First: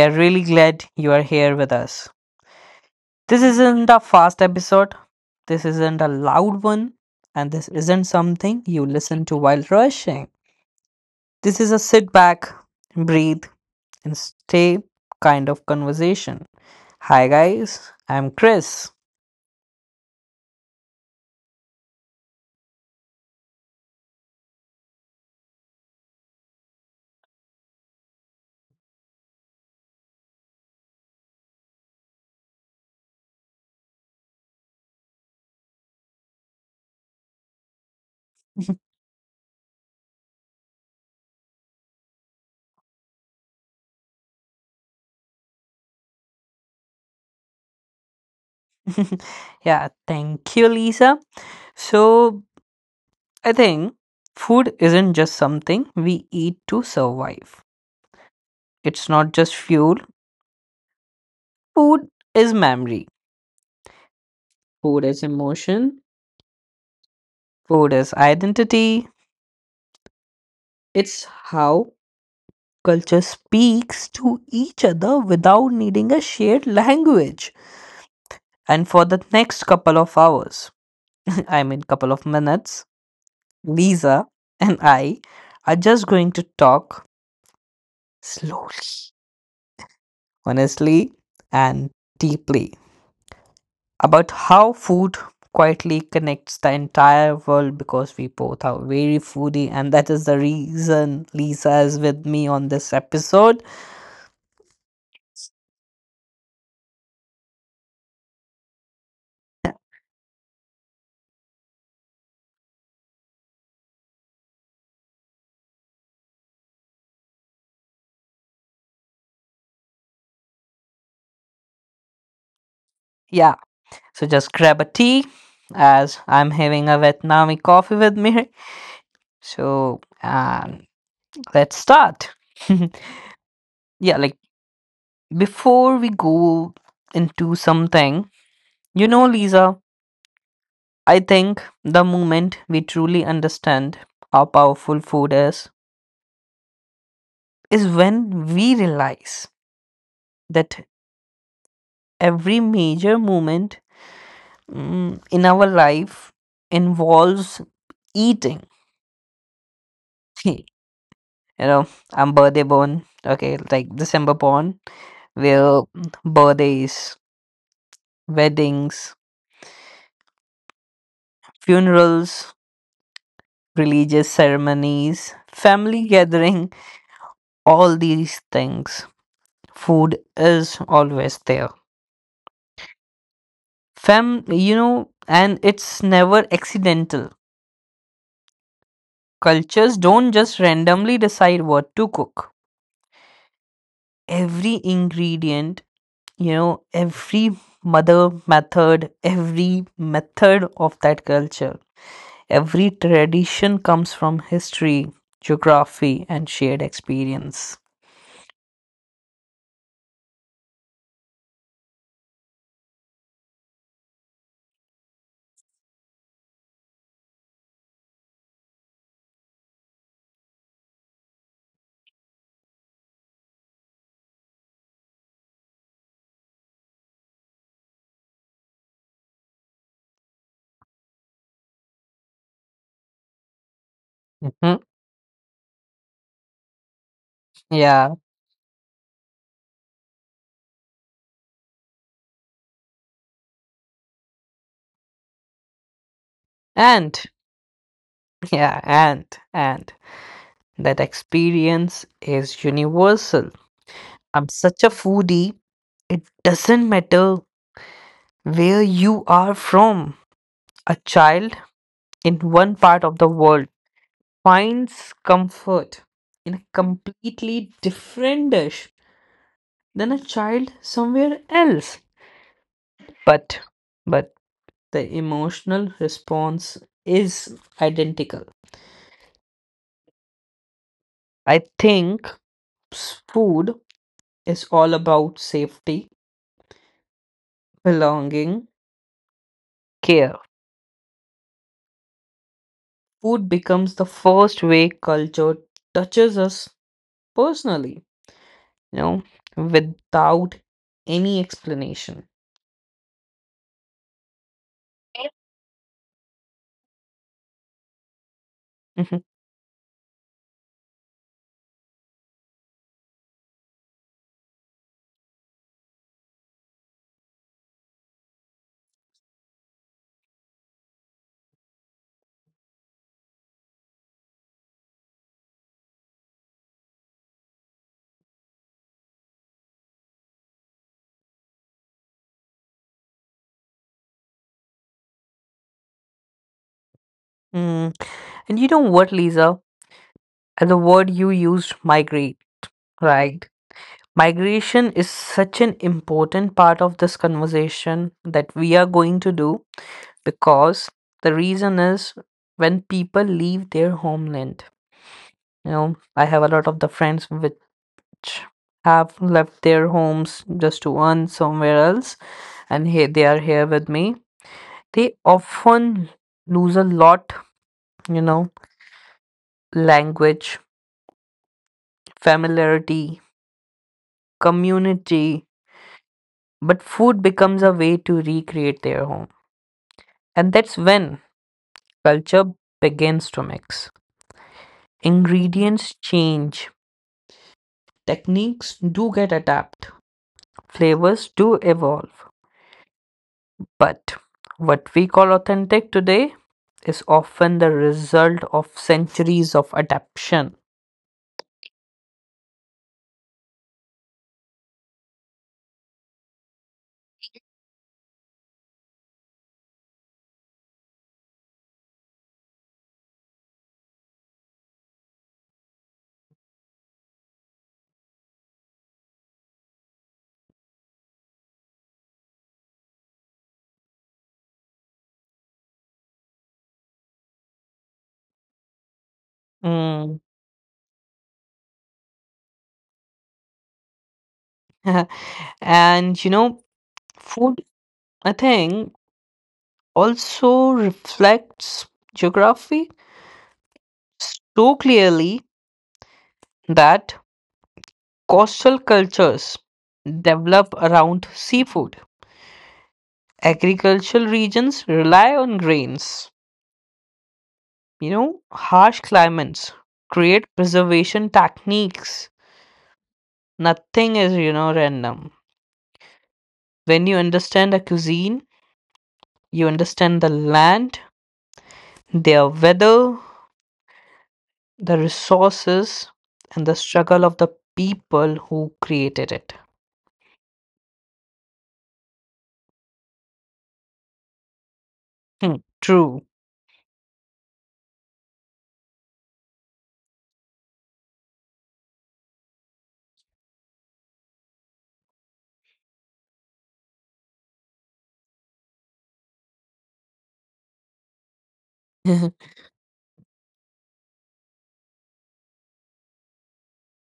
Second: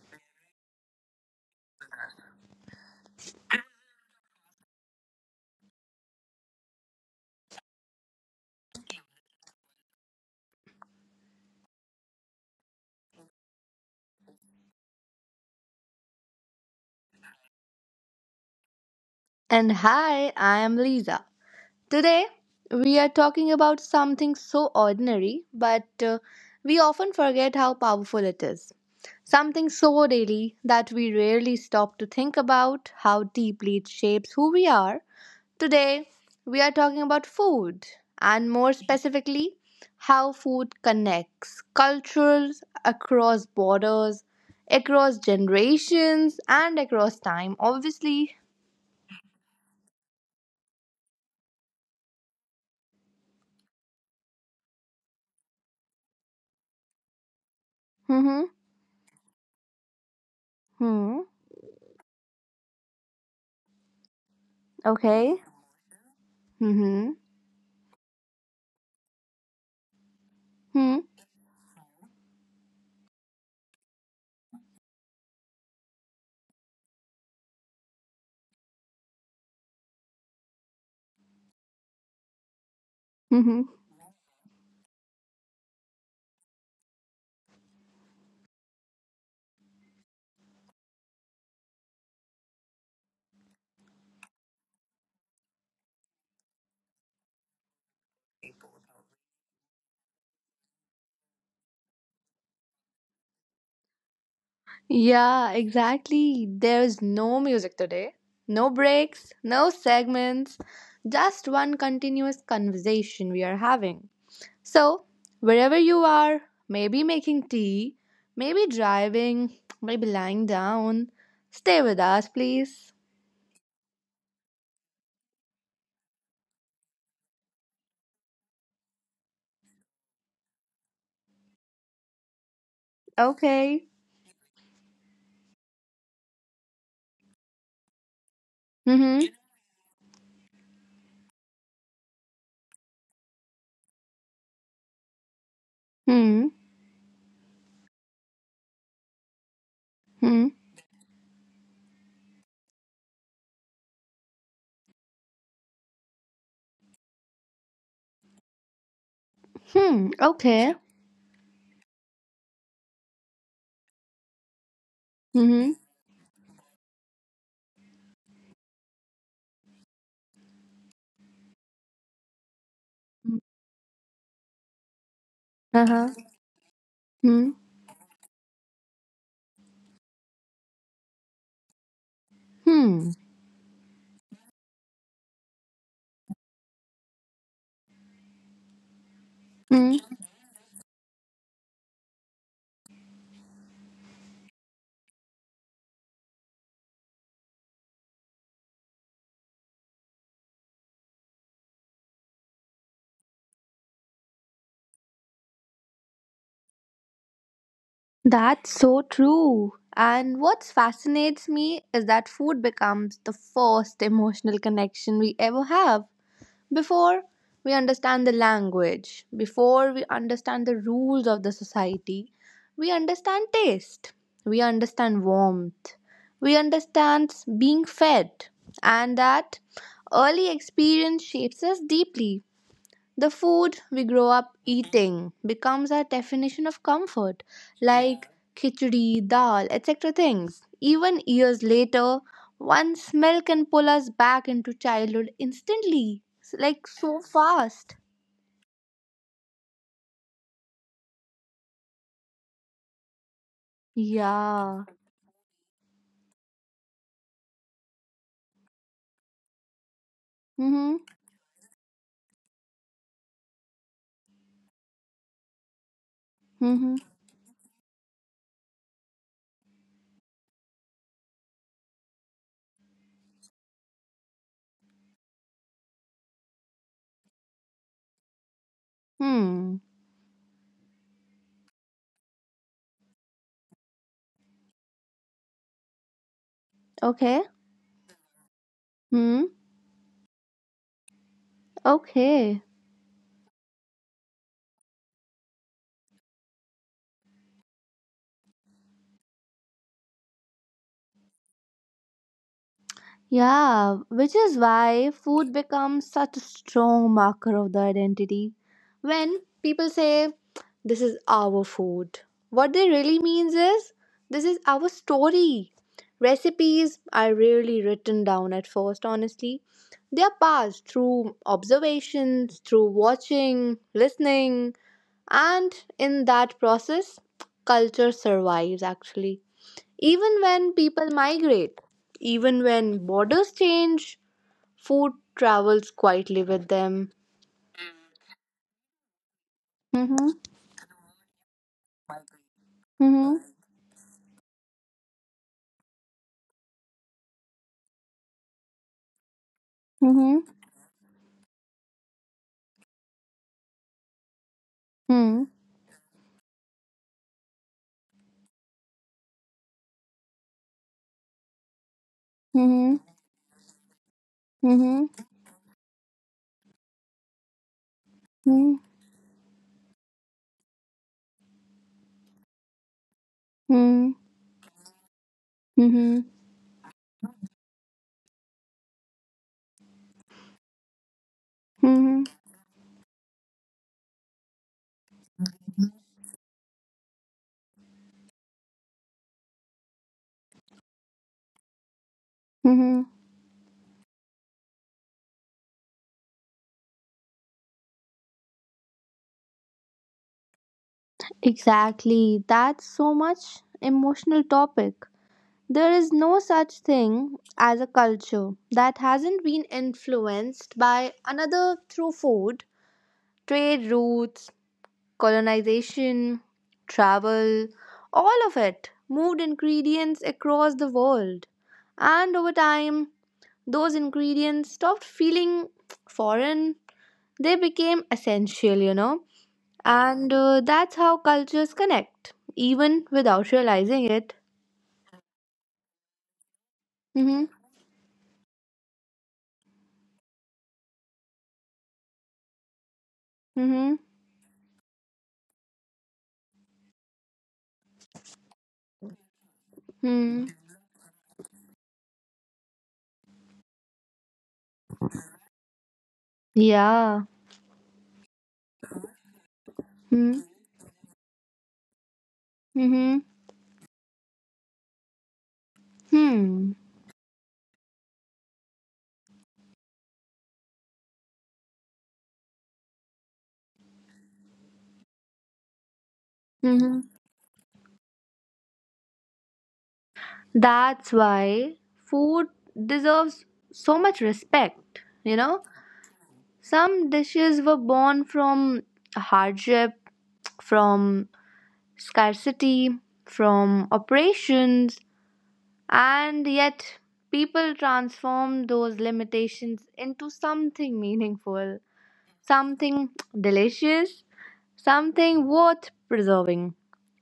are really glad you are here with us. This isn't a fast episode, this isn't a loud one, and this isn't something you listen to while rushing. This is a sit back, breathe, and stay kind of conversation. Hi, guys, I'm Chris. And hi, I am Lisa. Today, we are talking about something so ordinary, but we often forget how powerful it is. Something so daily that we rarely stop to think about how deeply it shapes who we are. Today, we are talking about food, and more specifically, how food connects cultures across borders, across generations, and across time. Obviously. Yeah, thank you, Lisa. So, I think food isn't just something we eat to survive. Mm-hmm. It's not just fuel. Hmm. Food is memory. Food is Okay. emotion. Mm-hmm. Food is identity. Hmm. It's how culture speaks to each other without needing a shared language. And for the next couple of hours, I mean, couple of minutes, Mm-hmm. Lisa and I are just going to talk slowly, honestly, and deeply about how food quietly connects the entire world because we both are very foodie and that is the reason Lisa is with me on this episode. Yeah, exactly. There's no music today. No breaks, no segments, just one continuous conversation we are having. So, wherever you are, maybe making tea, maybe driving, maybe lying down, stay with us, please. Yeah, so just grab a tea as I'm having a Vietnamese coffee with me. So let's start. Okay. Yeah, like before we go into something, you Mm-hmm. know, Lisa, I think the moment we truly understand how powerful food Hmm. is when we realize Hmm. that every major moment in our life involves eating. Hmm. You Okay. know, I'm birthday born, okay, like December born, Mm-hmm. where birthdays, weddings, funerals, religious ceremonies, family Uh-huh. gathering, Hmm. all these things. Food is always there. Fam, you know, and it's never accidental, Hmm. cultures don't just randomly decide what to cook. Every ingredient, you know, every mother method, every method of that culture, every tradition comes from history, geography, and shared experience. That's so true. And what fascinates me is that food becomes the first emotional connection we ever have before we understand the language, before we understand the rules of the society. We understand taste, we understand warmth, we understand being fed, and that early experience shapes us deeply. The food we grow up Mhm. eating becomes our definition of comfort, Yeah. like khichdi, dal, etc. things. Even years later, one smell can pull us back into childhood instantly, like And, so fast. yeah, and, and that experience is universal. I'm such Yeah. a foodie, it doesn't matter where you are from. A Mm-hmm. child in one part of the world finds comfort in a Mm-hmm. completely different dish than a child somewhere else. But but the emotional response is identical. Hmm. I think food is all about safety, Okay. belonging, Hmm. care. Okay. Food becomes the first way culture touches us personally, you know, without any explanation. Yeah, which is why food becomes such a strong marker of the identity. Mm-hmm. When people say, "This is our food," what they really means is, "This is our story." Recipes are rarely written down at first, honestly. They are passed through observations, through watching, listening, and in that process, culture survives actually. Even when people migrate, even when borders change, food travels quietly with them. Mm. And you know what, Lisa? Mhm, And the word you used, migrate, mhm, right? Migration is such an important part of this conversation that we are going to do mhm, because the reason is when people leave their homeland. mhm, You know, I have a lot of the friends which have left their homes just to earn somewhere else, and mhm, here they are here with me. mhm, They often lose a lot, you know, mhm, language, familiarity, mhm, community, mhm, but food becomes a way to recreate their home. And that's when mhm, culture begins to mix. Ingredients change, techniques do get adapted, flavors do evolve. mhm. But what we call authentic today is often the result of centuries of adaptation. Exactly. That's so much emotional topic. There is no such thing as a culture that hasn't been influenced by another through food, trade routes, colonization, travel, all of it moved ingredients across the world. And over time, those ingredients stopped feeling foreign, they became essential, you know. Mm. And that's how cultures connect, even without realizing it. And you know, Mm-hmm. food, I think, also reflects geography Mm-hmm. so clearly that coastal cultures Hmm. develop around seafood. Agricultural regions rely on grains. Yeah. You know, harsh climates Hmm. create preservation techniques. Mm-hmm. Nothing is, you know, random. Hmm. When you understand a cuisine, you understand the land, their weather, the resources, and the Mm-hmm. struggle of the people who created it. That's why food deserves so much respect, you Hmm, know? true. Some dishes were born from hardship, from scarcity, from operations, and yet people transformed those limitations into something meaningful, something delicious, something worth preserving.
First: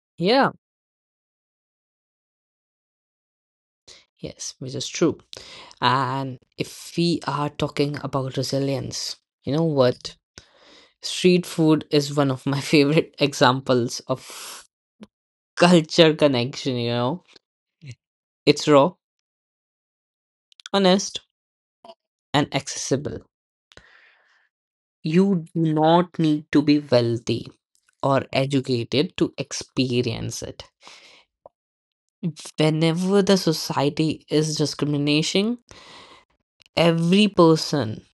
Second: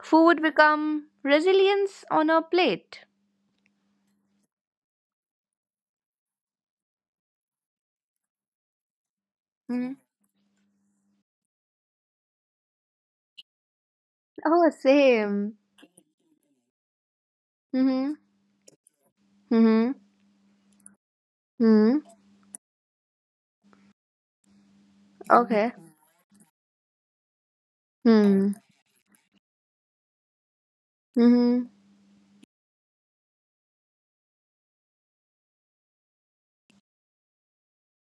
Food Yeah. become resilience on a plate. Yes, which is true. And if we are talking about resilience, you know Mhm. what? Street food is one of my favorite examples of Oh, same. culture connection, you know. Mm-hmm. It's raw, Mm-hmm. honest, Mm-hmm. and accessible. You do Okay. not need to be wealthy or Hmm. educated to experience it. Mm-hmm. Whenever the society is discriminating, every person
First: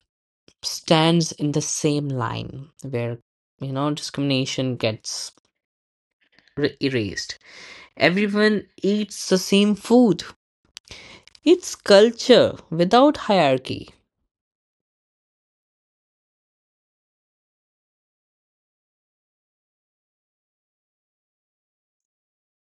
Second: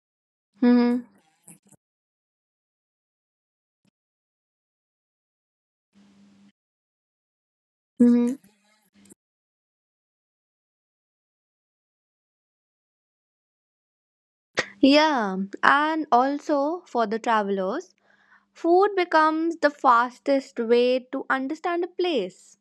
Mm-hmm. stands in the same line where you know discrimination gets erased, Mm-hmm. everyone eats the same food, it's culture without hierarchy. Yeah, and also for the travelers, food becomes the fastest way to understand a place.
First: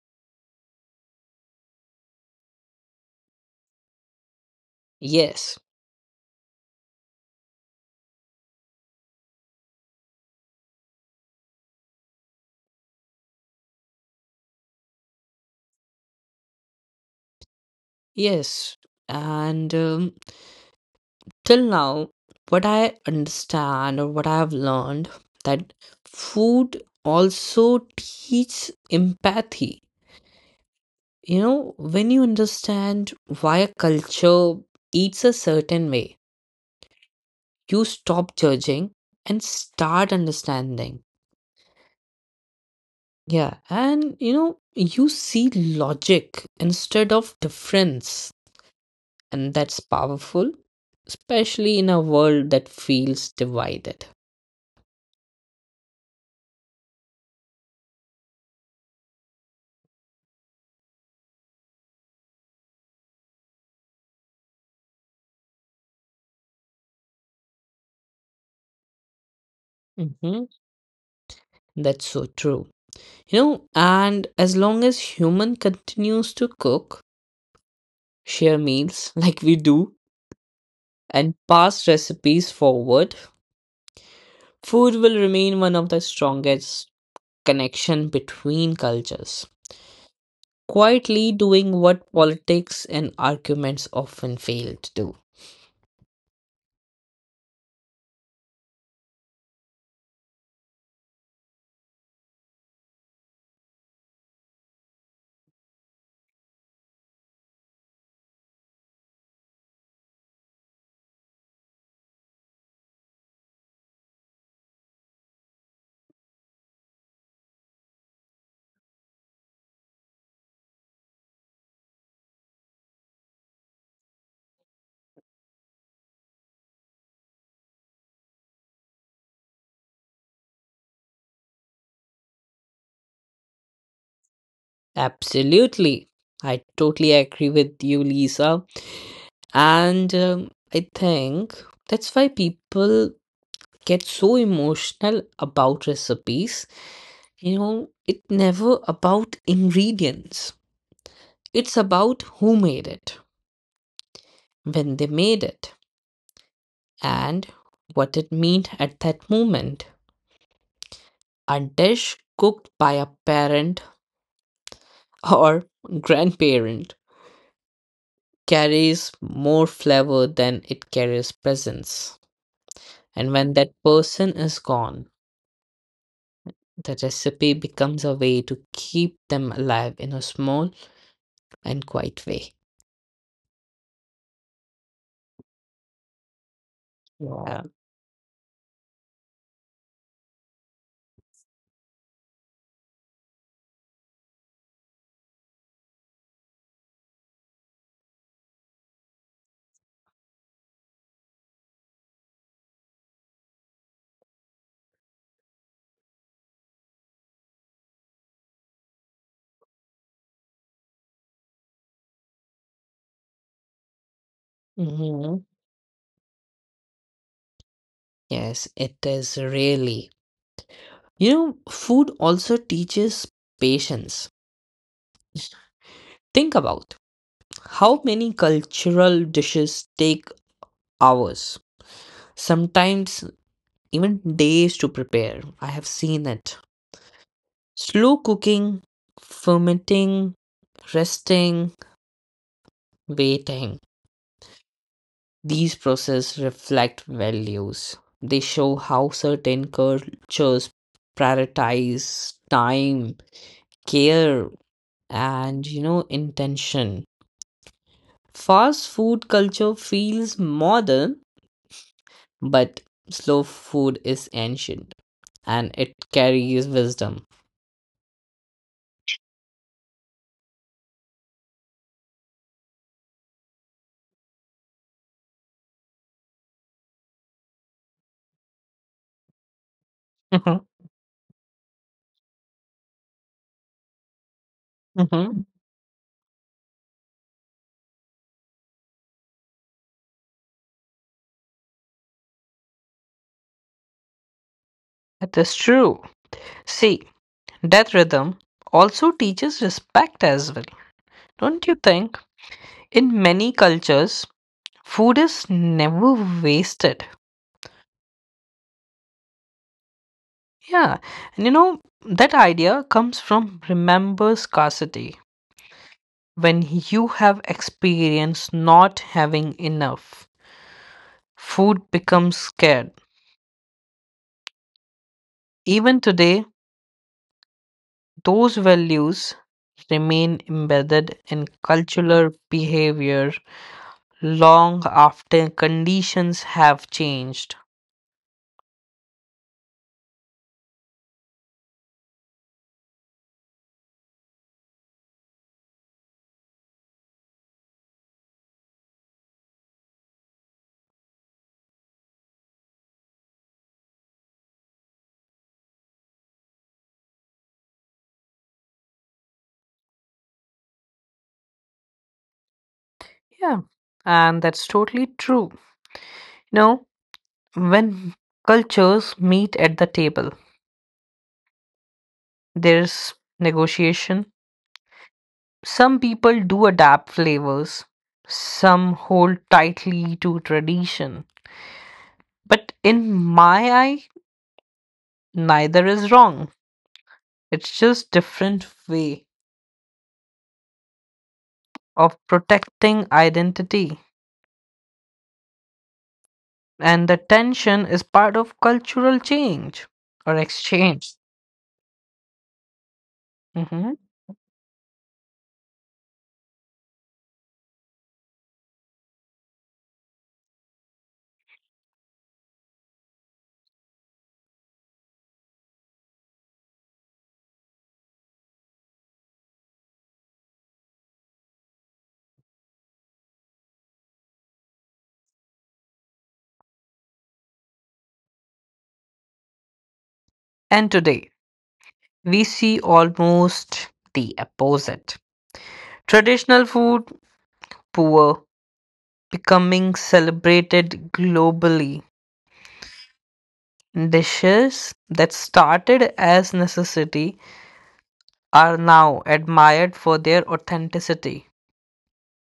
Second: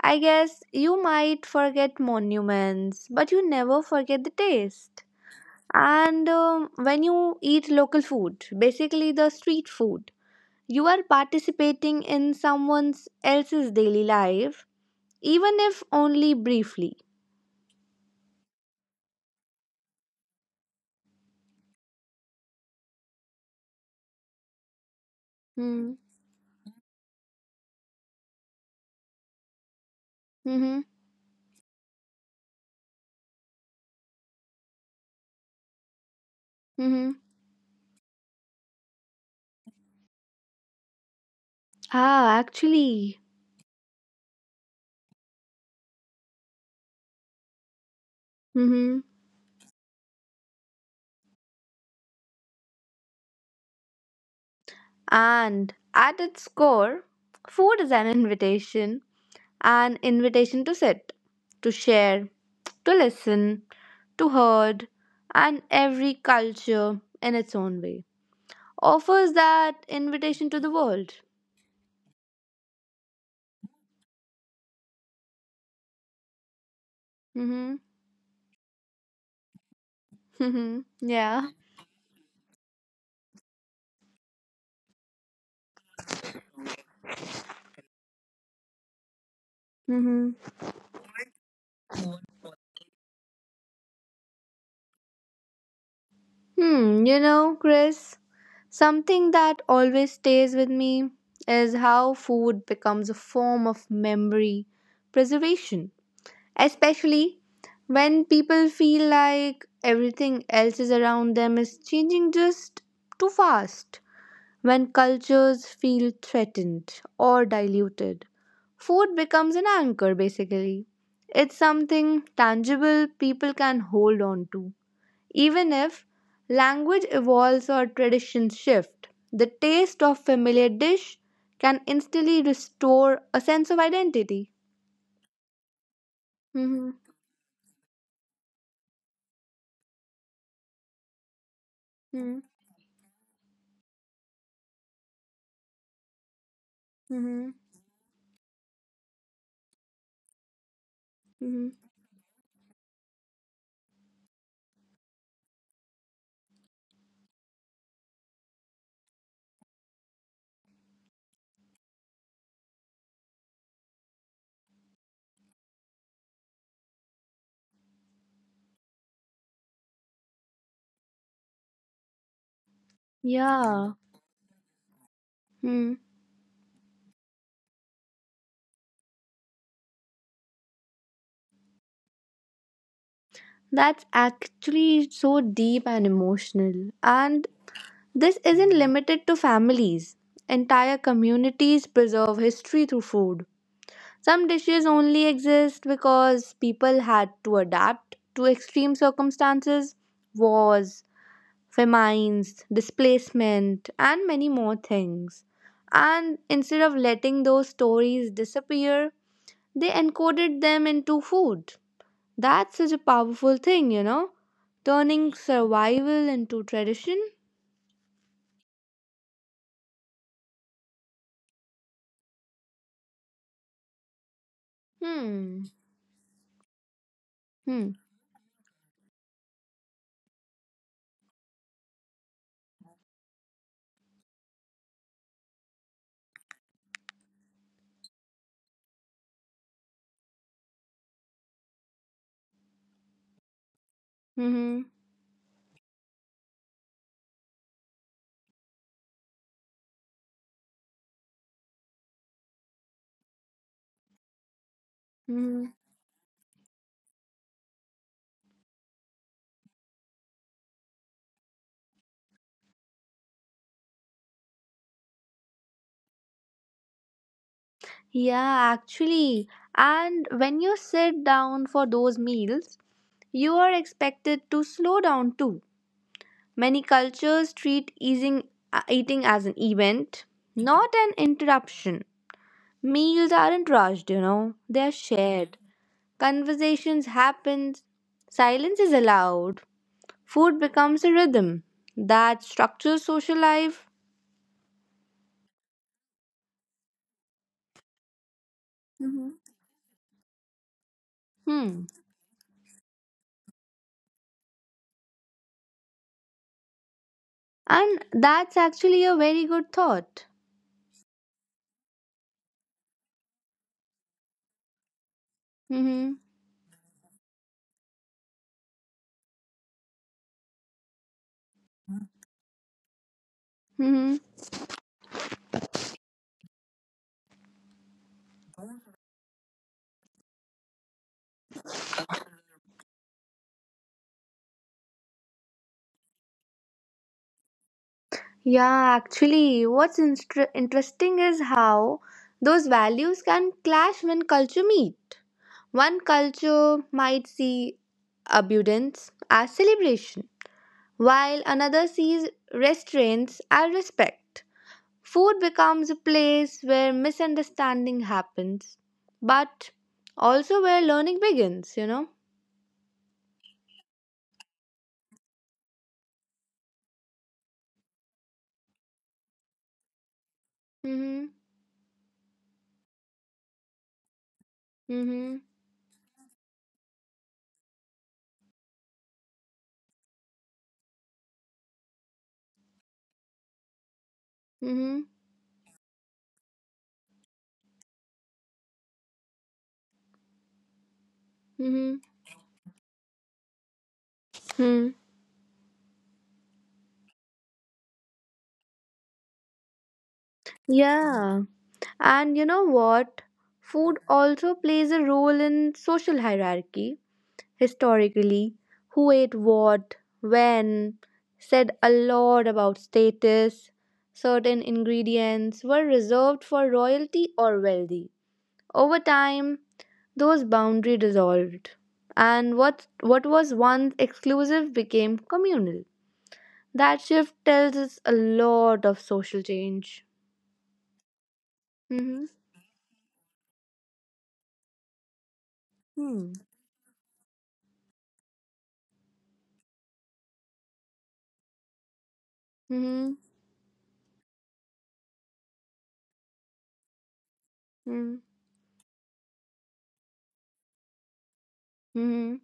I guess you might forget monuments, but you never forget the taste. Yes. And when you eat local food, basically the street food, you are participating in someone else's daily life, even if only briefly. Yes, and till now what I understand or what I have learned that Mm. food also teaches empathy, Mm-hmm. you know, when you understand why a culture eats a certain way Mm-hmm. you stop judging and start understanding. Ah, actually. Yeah, and you know, you see logic instead of difference, Mm-hmm. and that's powerful, especially in a world that feels divided. And at its core, food is an invitation, an invitation to sit, to share, to listen, to heard, and every culture in its own way offers that Hmm. invitation to the world. That's so true. You know, and as long as human continues to cook, Mm-hmm. share meals like we do, Mm-hmm. and Yeah. pass recipes forward, food will remain one of the strongest connection between cultures, Mm-hmm. quietly doing what politics and arguments often fail to do. Hmm. You know, Chris, something that always stays with me is how food becomes a form of memory preservation especially when people feel like everything else is around them is changing just too fast. When cultures feel threatened or diluted, food becomes an anchor basically. It's something tangible people can hold on to. Even if language evolves or traditions shift, the taste of familiar dish can instantly restore a sense of identity. Absolutely. I Mm-hmm. totally agree with you, Lisa. And I think that's why people get so emotional about recipes. Mm-hmm. Mm-hmm. You know, it's never about ingredients. It's about who made it, when they made it, and what it meant at that moment. A dish cooked by a parent or grandparent carries more flavor than it carries presence. And when that Yeah. person is gone, Hmm. the recipe becomes a way to keep them alive in a small and quiet way. That's actually so deep and emotional. And Yeah. this isn't limited to families. Entire communities preserve history through food. Some dishes only exist because people had to adapt to extreme circumstances, wars, famines, displacement, and many more things. And instead of letting those stories disappear, they encoded them into food. That's such a powerful thing, you know? Turning Hmm. survival into tradition? Yes, it is really. You know, food also teaches patience. Hmm. Think about Hmm. how many cultural dishes take hours, sometimes even days to prepare. I have seen it. Slow cooking, fermenting, resting, waiting. Hmm. These processes reflect values. They show how certain cultures prioritize time, care, Hmm. and you know, intention. Fast food culture feels modern, but slow food is ancient and it carries wisdom. Yeah, actually. And when you sit down for those meals, you are expected to slow down too. Many cultures treat eating as an event, Mm-hmm. not an interruption. Meals aren't rushed, you know, they are Mm-hmm. shared. Conversations happen, silence is allowed. Food becomes a rhythm that structures social life. That is true. See, death rhythm also Hmm. teaches respect as well. Don't you Hmm. think? In many cultures, food is never wasted. And that's actually a very good thought. Yeah, and you know, that idea comes from remember scarcity. Mm-hmm. When you have experienced not having enough, food becomes scarce. Mm-hmm. Even today, those values remain embedded in cultural behavior long after conditions have changed. Yeah, actually, what's instr interesting is how those values can clash when culture meet. One culture might see abundance as celebration, while another sees restraints as respect. Food becomes a place where misunderstanding happens, but also where learning begins, you know? Yeah, and that's totally true. You know, when cultures meet at the table, Mm-hmm. there's negotiation. Mm-hmm. Some people do adapt flavors, some hold tightly to tradition. But in my eye, Mm-hmm. neither is wrong. It's just different way Mm-hmm. of protecting identity. Hmm. And the tension is part of cultural change or exchange. Yeah. And you know what? Food Mhm. also plays a role in social hierarchy. Historically, who ate what, when, said a lot about status. Certain ingredients were reserved for royalty or wealthy. Over time, those boundary dissolved, and what was once exclusive became communal. That shift tells us a lot of social change. And today, Mm-hmm. we see almost the opposite. Hmm. Traditional food, poor, becoming celebrated globally. Mm-hmm. Dishes that started as necessity Hmm. are now admired for their authenticity. Mm-hmm.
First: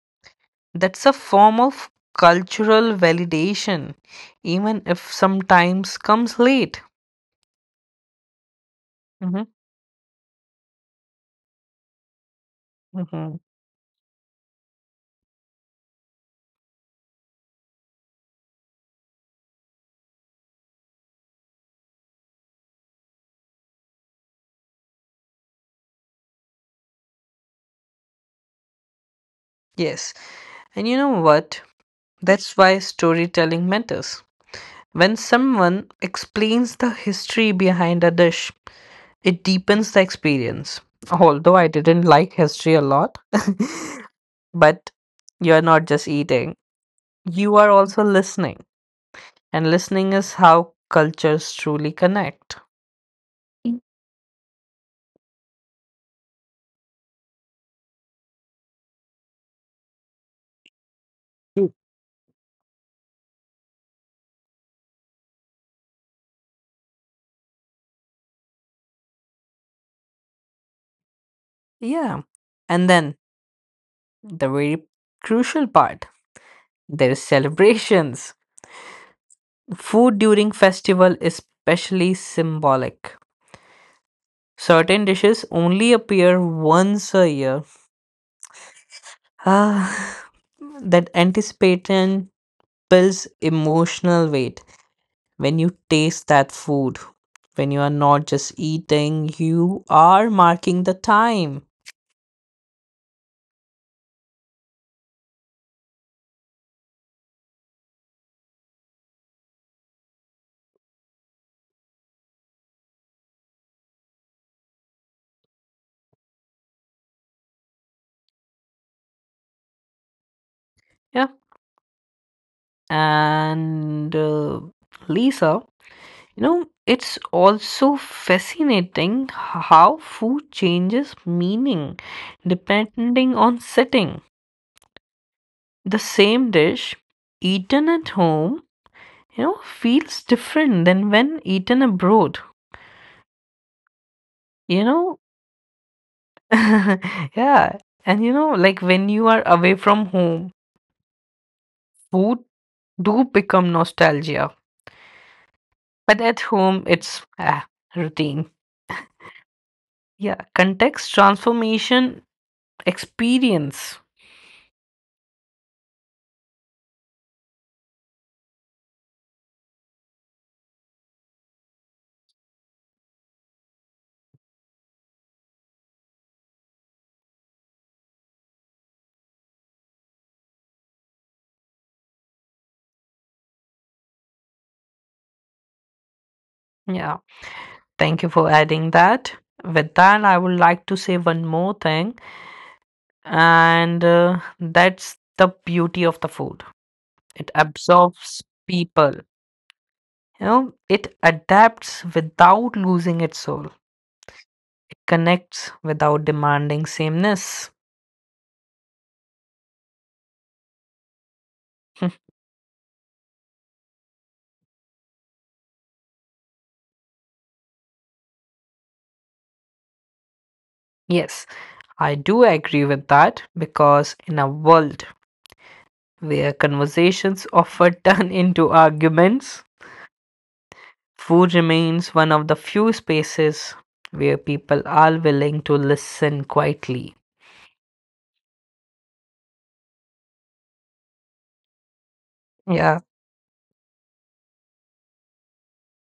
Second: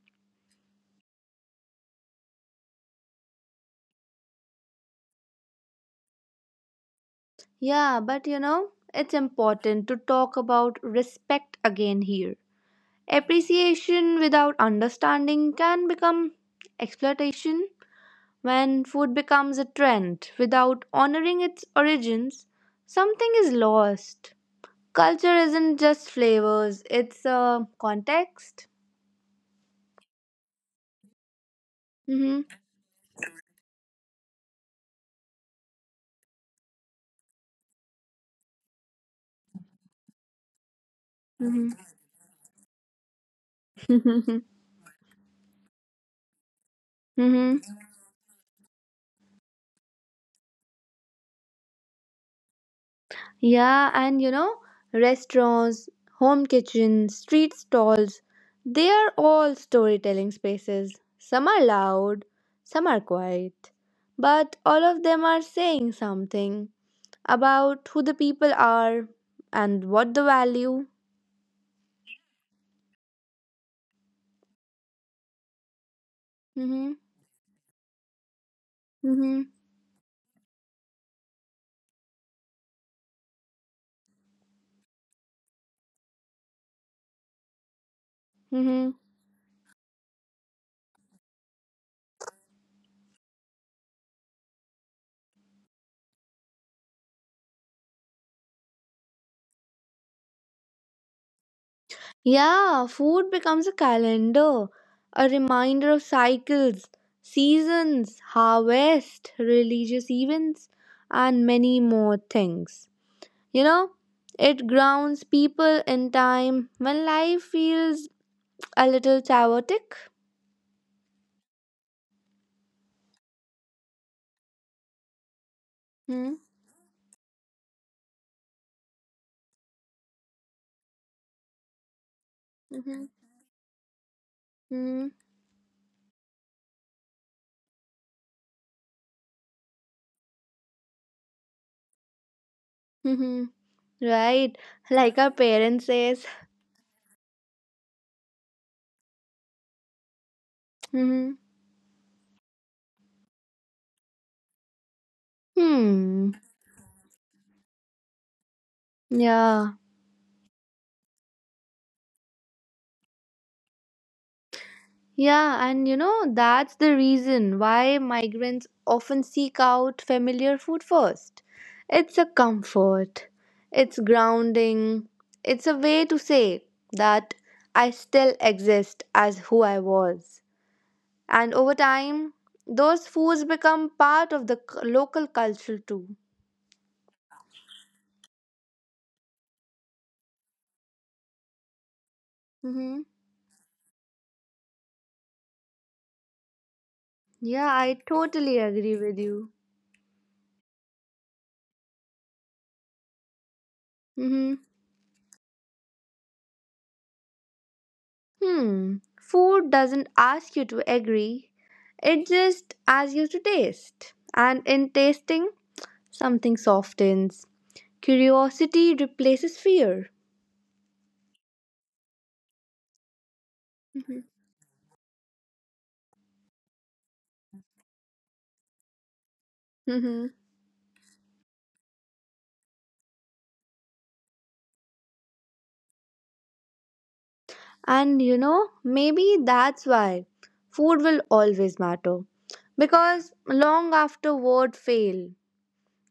That's a form of cultural validation, even if sometimes comes late. Yeah, but you know, it's Hmm. important to talk about respect again here. Hmm. Appreciation without understanding can become exploitation. When food becomes a trend without honoring its origins, something is lost. Culture isn't just flavors, it's a context. Yes. And you know what? Hmm. That's why storytelling matters. When someone explains the history behind a dish, it deepens the experience. Although I Hmm. didn't like history a lot, but you're not just eating, hmm. you are also listening. And listening is how cultures truly connect. Yeah, and you know, restaurants, home kitchens, street stalls, they are all storytelling spaces. Some are Mm. loud, some are quiet, but all of them are saying something about who the people are and what the value. Yeah. And then the very crucial part Hmm. there is celebrations. Hmm. Food during festival is especially symbolic. Certain dishes only appear once a year. Hmm. Ah, that anticipation builds emotional weight when you taste that food. When you are not just eating, you are marking the time. Yeah, food becomes a calendar, a reminder of cycles, seasons, harvest, religious events, and many more things. You know, it grounds people in time when life feels a little chaotic. Yeah. And Lisa, Hmm. you know, it's also fascinating how food changes meaning Mm-hmm. depending on setting. Hmm. The same dish eaten at home, you know, feels different than when eaten abroad. Hmm. Right, You like know, our parents says. yeah. And you know, like when you are away from home, Hmm. food do become nostalgia. But Hmm. at home, it's routine. Yeah. Yeah, context transformation experience. Yeah, and you know, that's the reason why migrants often seek out familiar food first. It's a comfort, it's grounding, it's a way to say that I still exist as who I was. And over time, those foods become part of the local culture too. Yeah. Thank you for adding that. With that, I would like to say one more thing, Hmm. and that's the beauty of the food. It Yeah, I absorbs totally agree people. with you. You know, it adapts without losing its soul. Hmm. It connects without demanding sameness. Hmm, food doesn't ask you to agree, Hmm, it just asks you to taste. And in tasting, something softens. Curiosity replaces fear. yes, I do agree with that because in a world where conversations often turn into arguments, Mhm. food remains one of the few spaces where people are willing to listen quietly. And you know, maybe that's why food will always matter. Yeah. Because long after word fail,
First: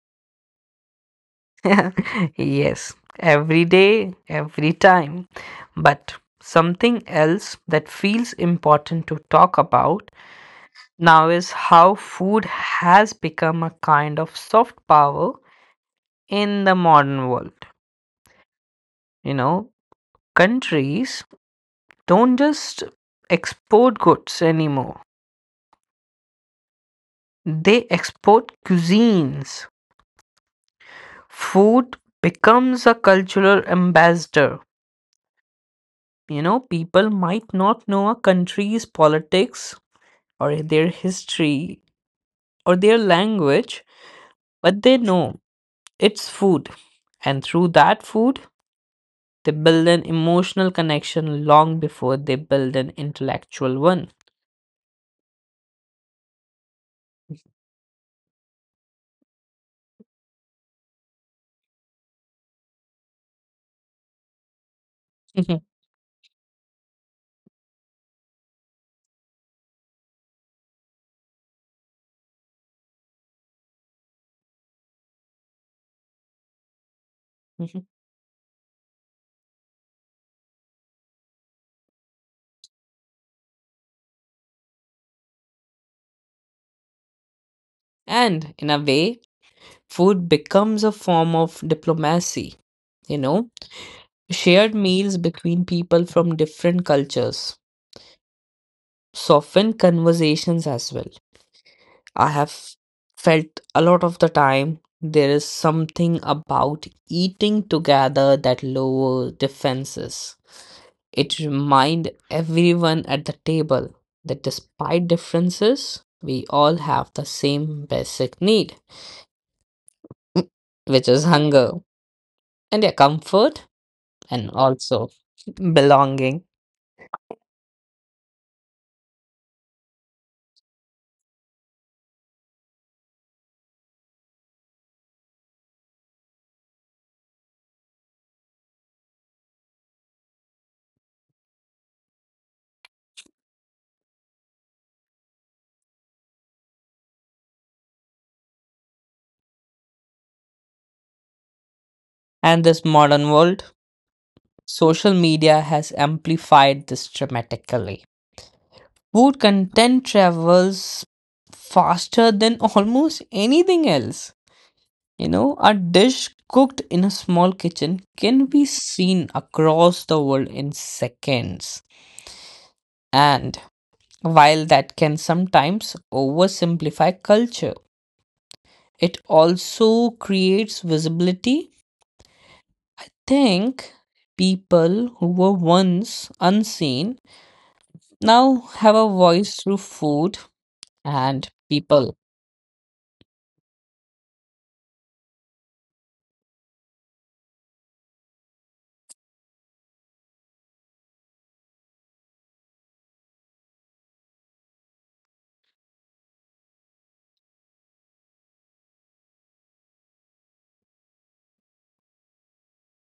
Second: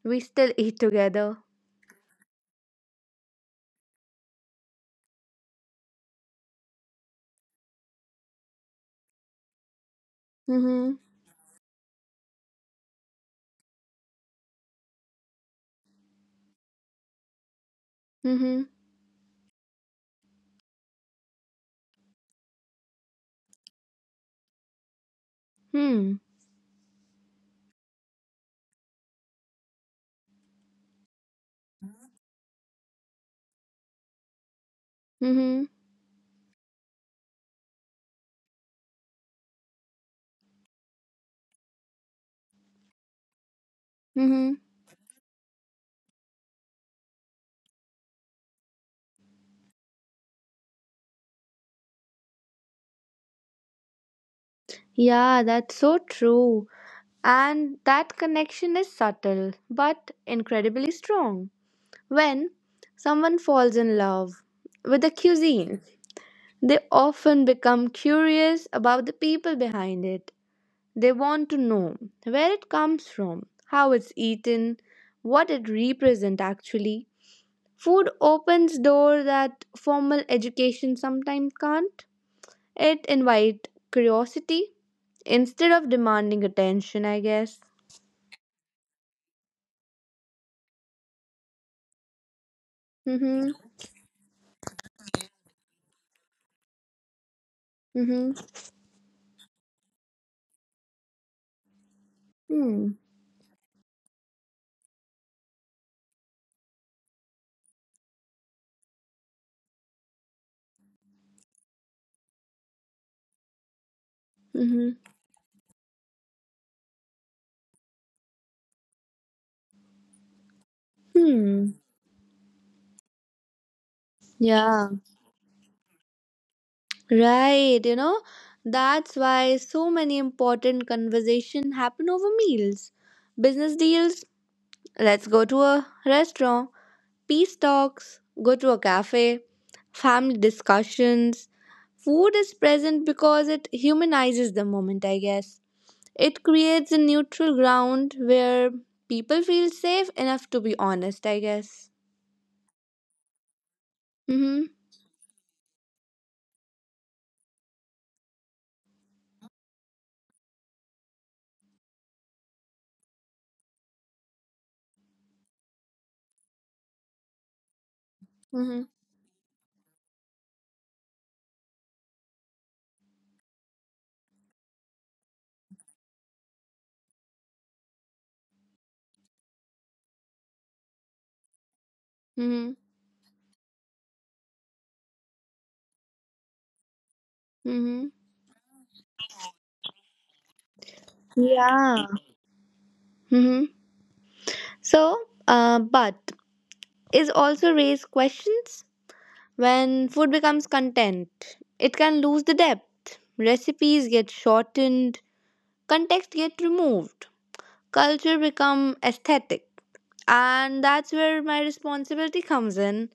we still eat together. Yes. Every day, every time. But something else that feels important to talk about Mm-hmm. now is how food has become a kind of soft power in the modern world. Mm-hmm. You know, countries don't just export goods anymore, Hmm. they export cuisines. Food becomes a cultural ambassador. Mm-hmm. You know, people might not know a country's politics or their history or their language, Mm-hmm. but they know it's food. And through that food, they build an emotional connection long before they build an intellectual one. Yeah, that's so true. And that connection is subtle but incredibly strong. When someone falls in love with a Mhm, cuisine, they often become curious about the people behind it. They want to know where it comes from, how it's eaten, what it represents actually. mhm. Food opens doors that formal education sometimes can't. It invites curiosity instead of demanding attention, I guess. And in a way, food becomes a form of diplomacy, you know, Mm-hmm. shared meals between people from different cultures Mm-hmm. soften conversations as well. I have Hmm. felt a lot of the time there is something about eating together that lower defenses. It remind everyone at the table that Mm-hmm. despite differences, we all have the same basic need, which is Hmm. hunger and yeah, comfort and Yeah. also belonging. Right. You know, that's why so many important conversation happen over meals. Business deals. Let's go to a restaurant. Peace talks. Go to a cafe. Family discussions. Food is present because it humanizes the moment, I guess. It creates a neutral ground where people feel safe enough to be honest, I guess. And this modern world, Mm-hmm. social media has amplified this dramatically. Food content travels faster than almost anything else. You know, a dish cooked in a small kitchen can be Mm-hmm. seen across the world in seconds. And while that can sometimes oversimplify culture, it also creates visibility. Mm-hmm. Think people who were once unseen Mm-hmm. now have a voice through food and Yeah. people. Hmm. So, but is also raise questions when food becomes content. It can lose the depth. Recipes get shortened. Context get removed. Culture become aesthetic, and that's where my responsibility comes in.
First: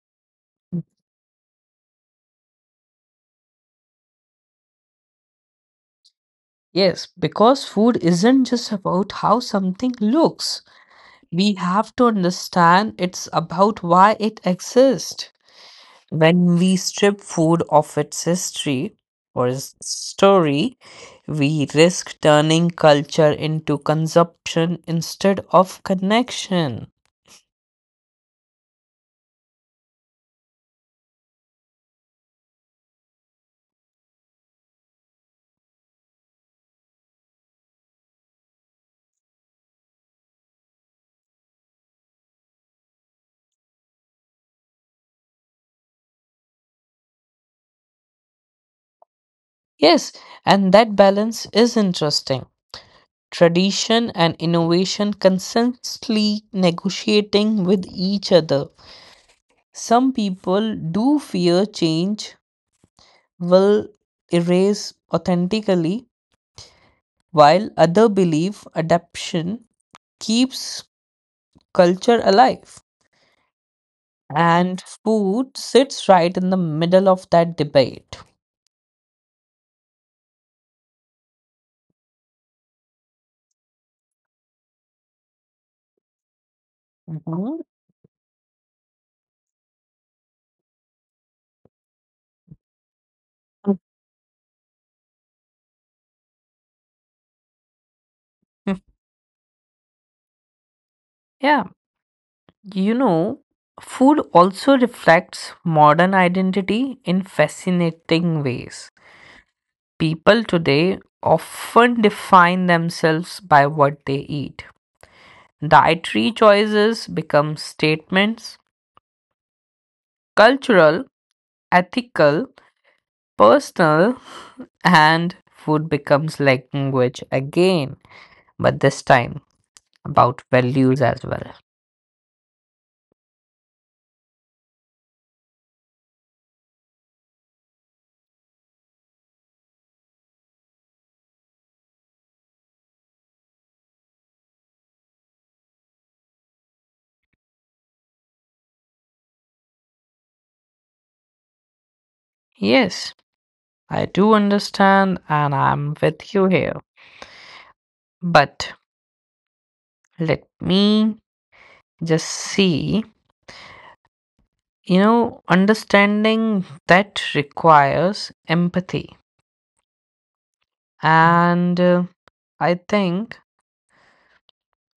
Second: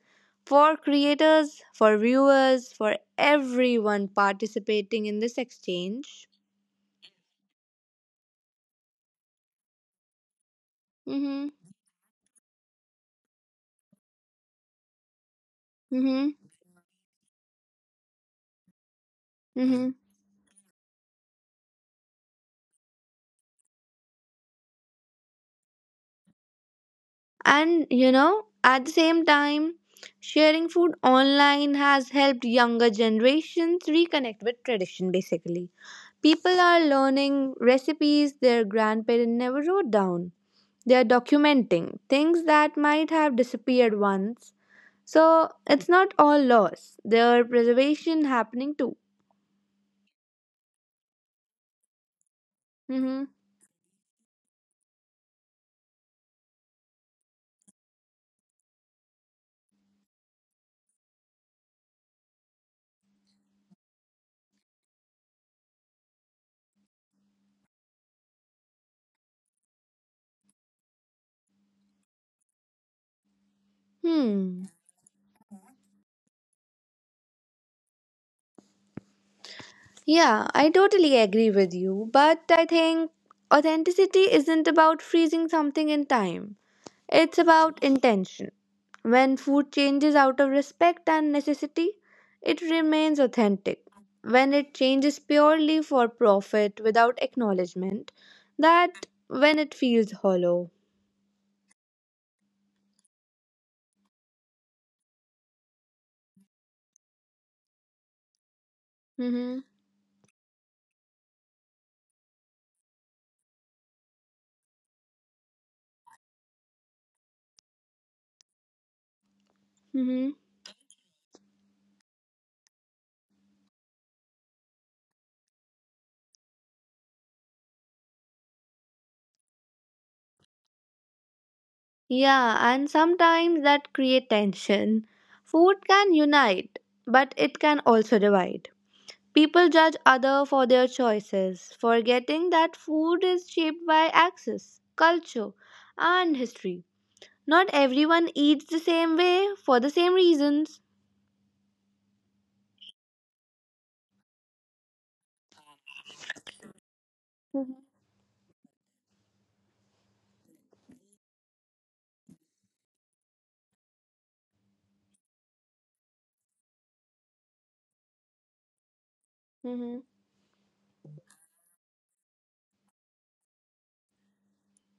For creators, for viewers, for everyone participating in this exchange. Yes, because food isn't just about how something looks. Mm-hmm. We have to understand it's about why it exists. Mm-hmm. When we strip food of its history or its Mm-hmm. story, we risk turning culture into consumption instead of connection. And you know, at the same time, sharing food online has helped younger generations reconnect with tradition basically. People are learning recipes their grandparents never wrote down. They are documenting things that might have disappeared once. So it's not all loss. There are preservation happening too. Yes, and that balance is interesting. Hmm. Tradition and innovation consistently negotiating with each other. Some people do fear change will erase authentically, while others believe adaptation keeps culture alive. Hmm. And food sits right in the middle of that debate. Yeah, I totally agree with you. But I think authenticity isn't about freezing something in time. It's Mhm. about intention. When food changes out of respect and necessity, it remains authentic. When it changes purely for profit without acknowledgement, that when it feels hollow. Yeah, you know, food also reflects modern identity in fascinating ways. Hmm. People today often define themselves by what they eat, dietary choices become statements. Hmm. Cultural, ethical, personal, and food becomes language again, but this time about values as well. Yeah, and sometimes that create tension. Food can unite, but it can also divide. People judge other for their choices, forgetting that food is shaped by access, culture, and history. Not everyone eats the same way for the same reasons. Yes, I do understand, and I'm with you here. Mm-hmm. But let me just see. You know, understanding that requires empathy. Mm-hmm. And I think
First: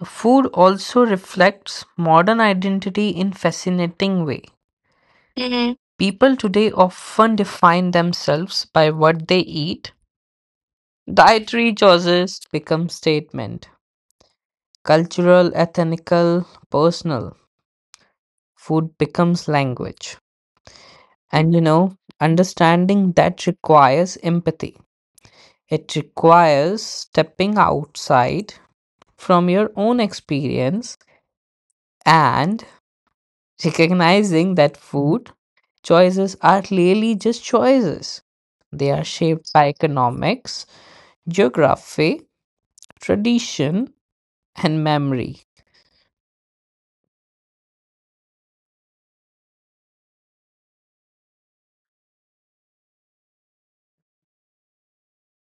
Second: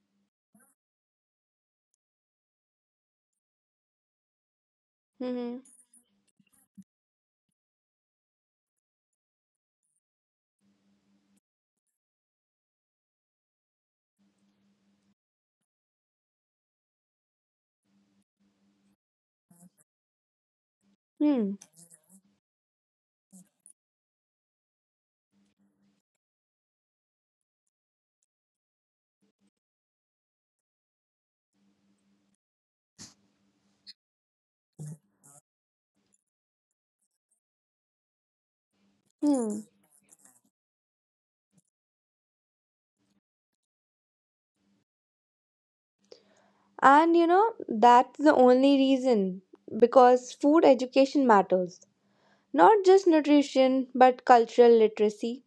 food also reflects modern identity in fascinating way. People today often define themselves by what they eat. Dietary choices become statement. Cultural, ethnical, personal. Food becomes language. And Hmm. you know, understanding that requires empathy. It requires stepping outside from your own experience and recognizing that food choices are clearly just choices. They are shaped Hmm. by economics, geography, tradition, and memory. And you know, that's the only reason because food education matters. Not just nutrition, but cultural literacy.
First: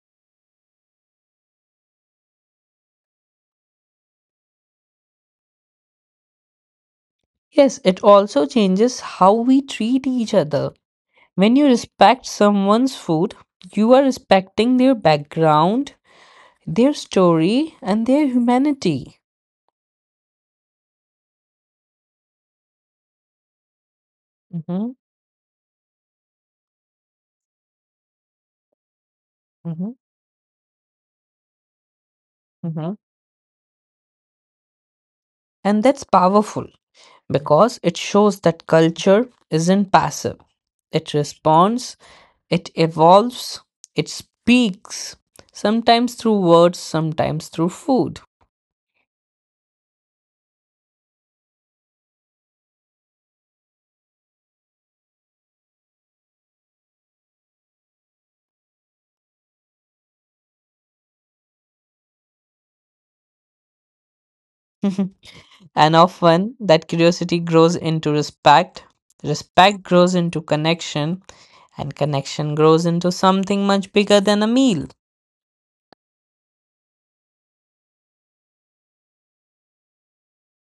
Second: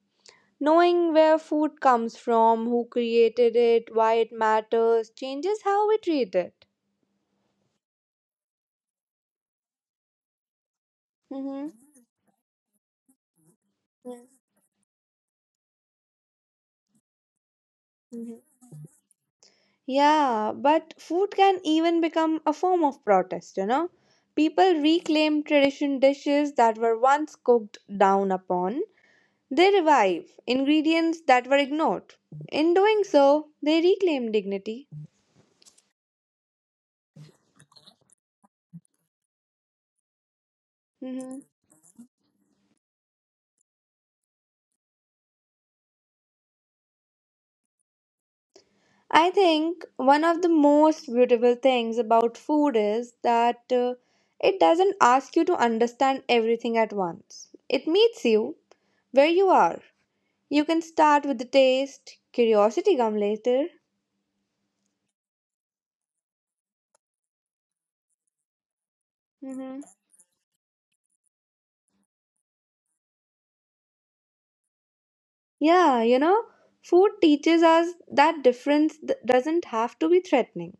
Knowing where food comes from, who created it, why it matters, changes how we treat it. Yes, it also changes how we treat each other. When you Mm-hmm. respect someone's food, you are respecting their background, their story, and their humanity. Yeah, but food can even become a form of protest, you know. People Hmm. reclaim tradition dishes that were once cooked down upon. They Hmm. revive ingredients that were ignored. In Hmm. doing so, they reclaim dignity. And that's powerful, because it shows that culture isn't passive. It Mhm. responds, it evolves, it speaks, sometimes through words, sometimes through food. I think one of the most beautiful things about food is that it doesn't ask you to understand everything at once. It meets you where you are. You can start with the taste, curiosity come later. And often that curiosity grows into respect, Hmm. respect grows into connection, and connection grows into something much bigger than a meal. Yeah, you know, food teaches us that difference doesn't have to be threatening.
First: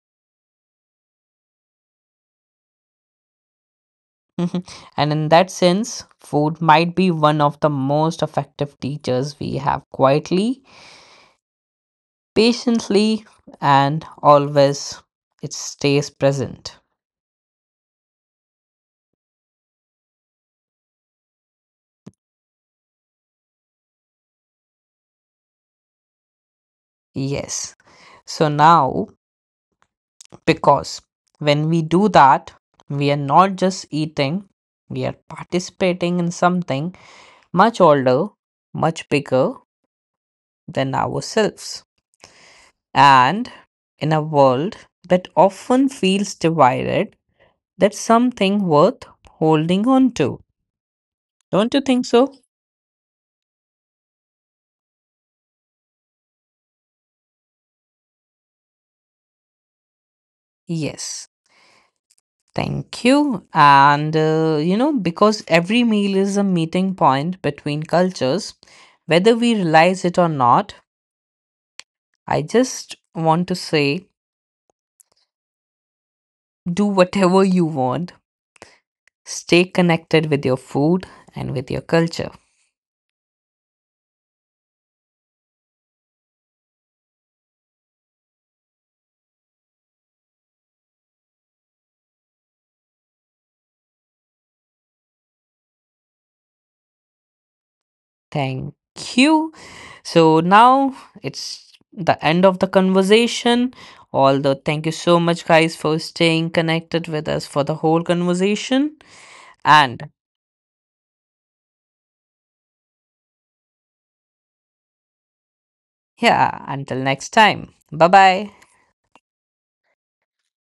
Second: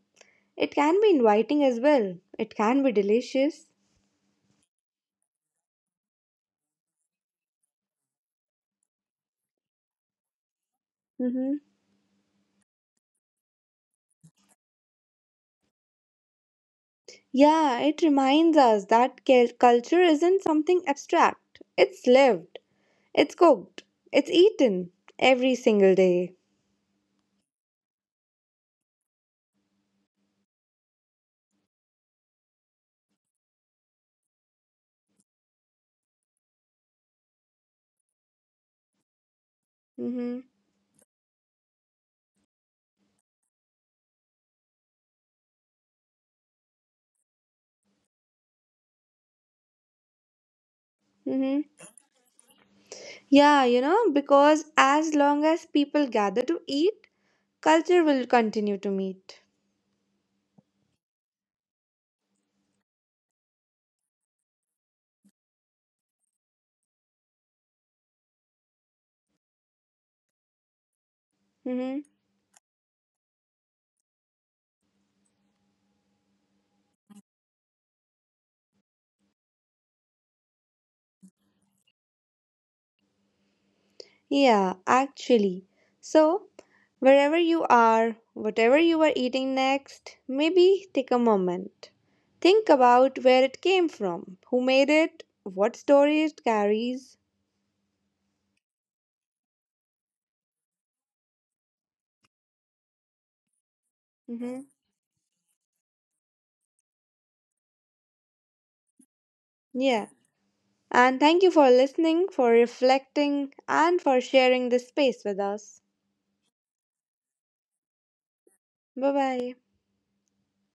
It can be inviting as well. It can be delicious. Mhm. And in that sense, food might be one of the most effective teachers we have quietly, Hmm. patiently, and always it stays present. Yeah, it reminds us that culture isn't something abstract. It's lived, it's cooked, it's eaten every single day. Yes. So now, because when we do that, we are not just eating, we are participating in something much older, much bigger Hmm. than ourselves. And in a world that often feels divided, that's something worth holding on to. Hmm. Don't you think so? Yeah, you know, because as long as people gather to eat, culture will continue to meet. Yes. Thank you. And, you know, because every meal is a meeting point between cultures, whether we realize it or not, Hmm. I just want to say do whatever you want. Stay connected with your food and with your culture. Yeah, actually. So, wherever you are, whatever you are eating next, maybe take a moment. Think about where it came from, who made it, what story it carries. Thank you. So now it's the end of the conversation. Although, Mhm. thank you so much, guys, for staying connected with us for the whole conversation. Yeah. And And thank you for listening, for reflecting, and for sharing this space with us. yeah, until next time. Bye bye. Bye bye.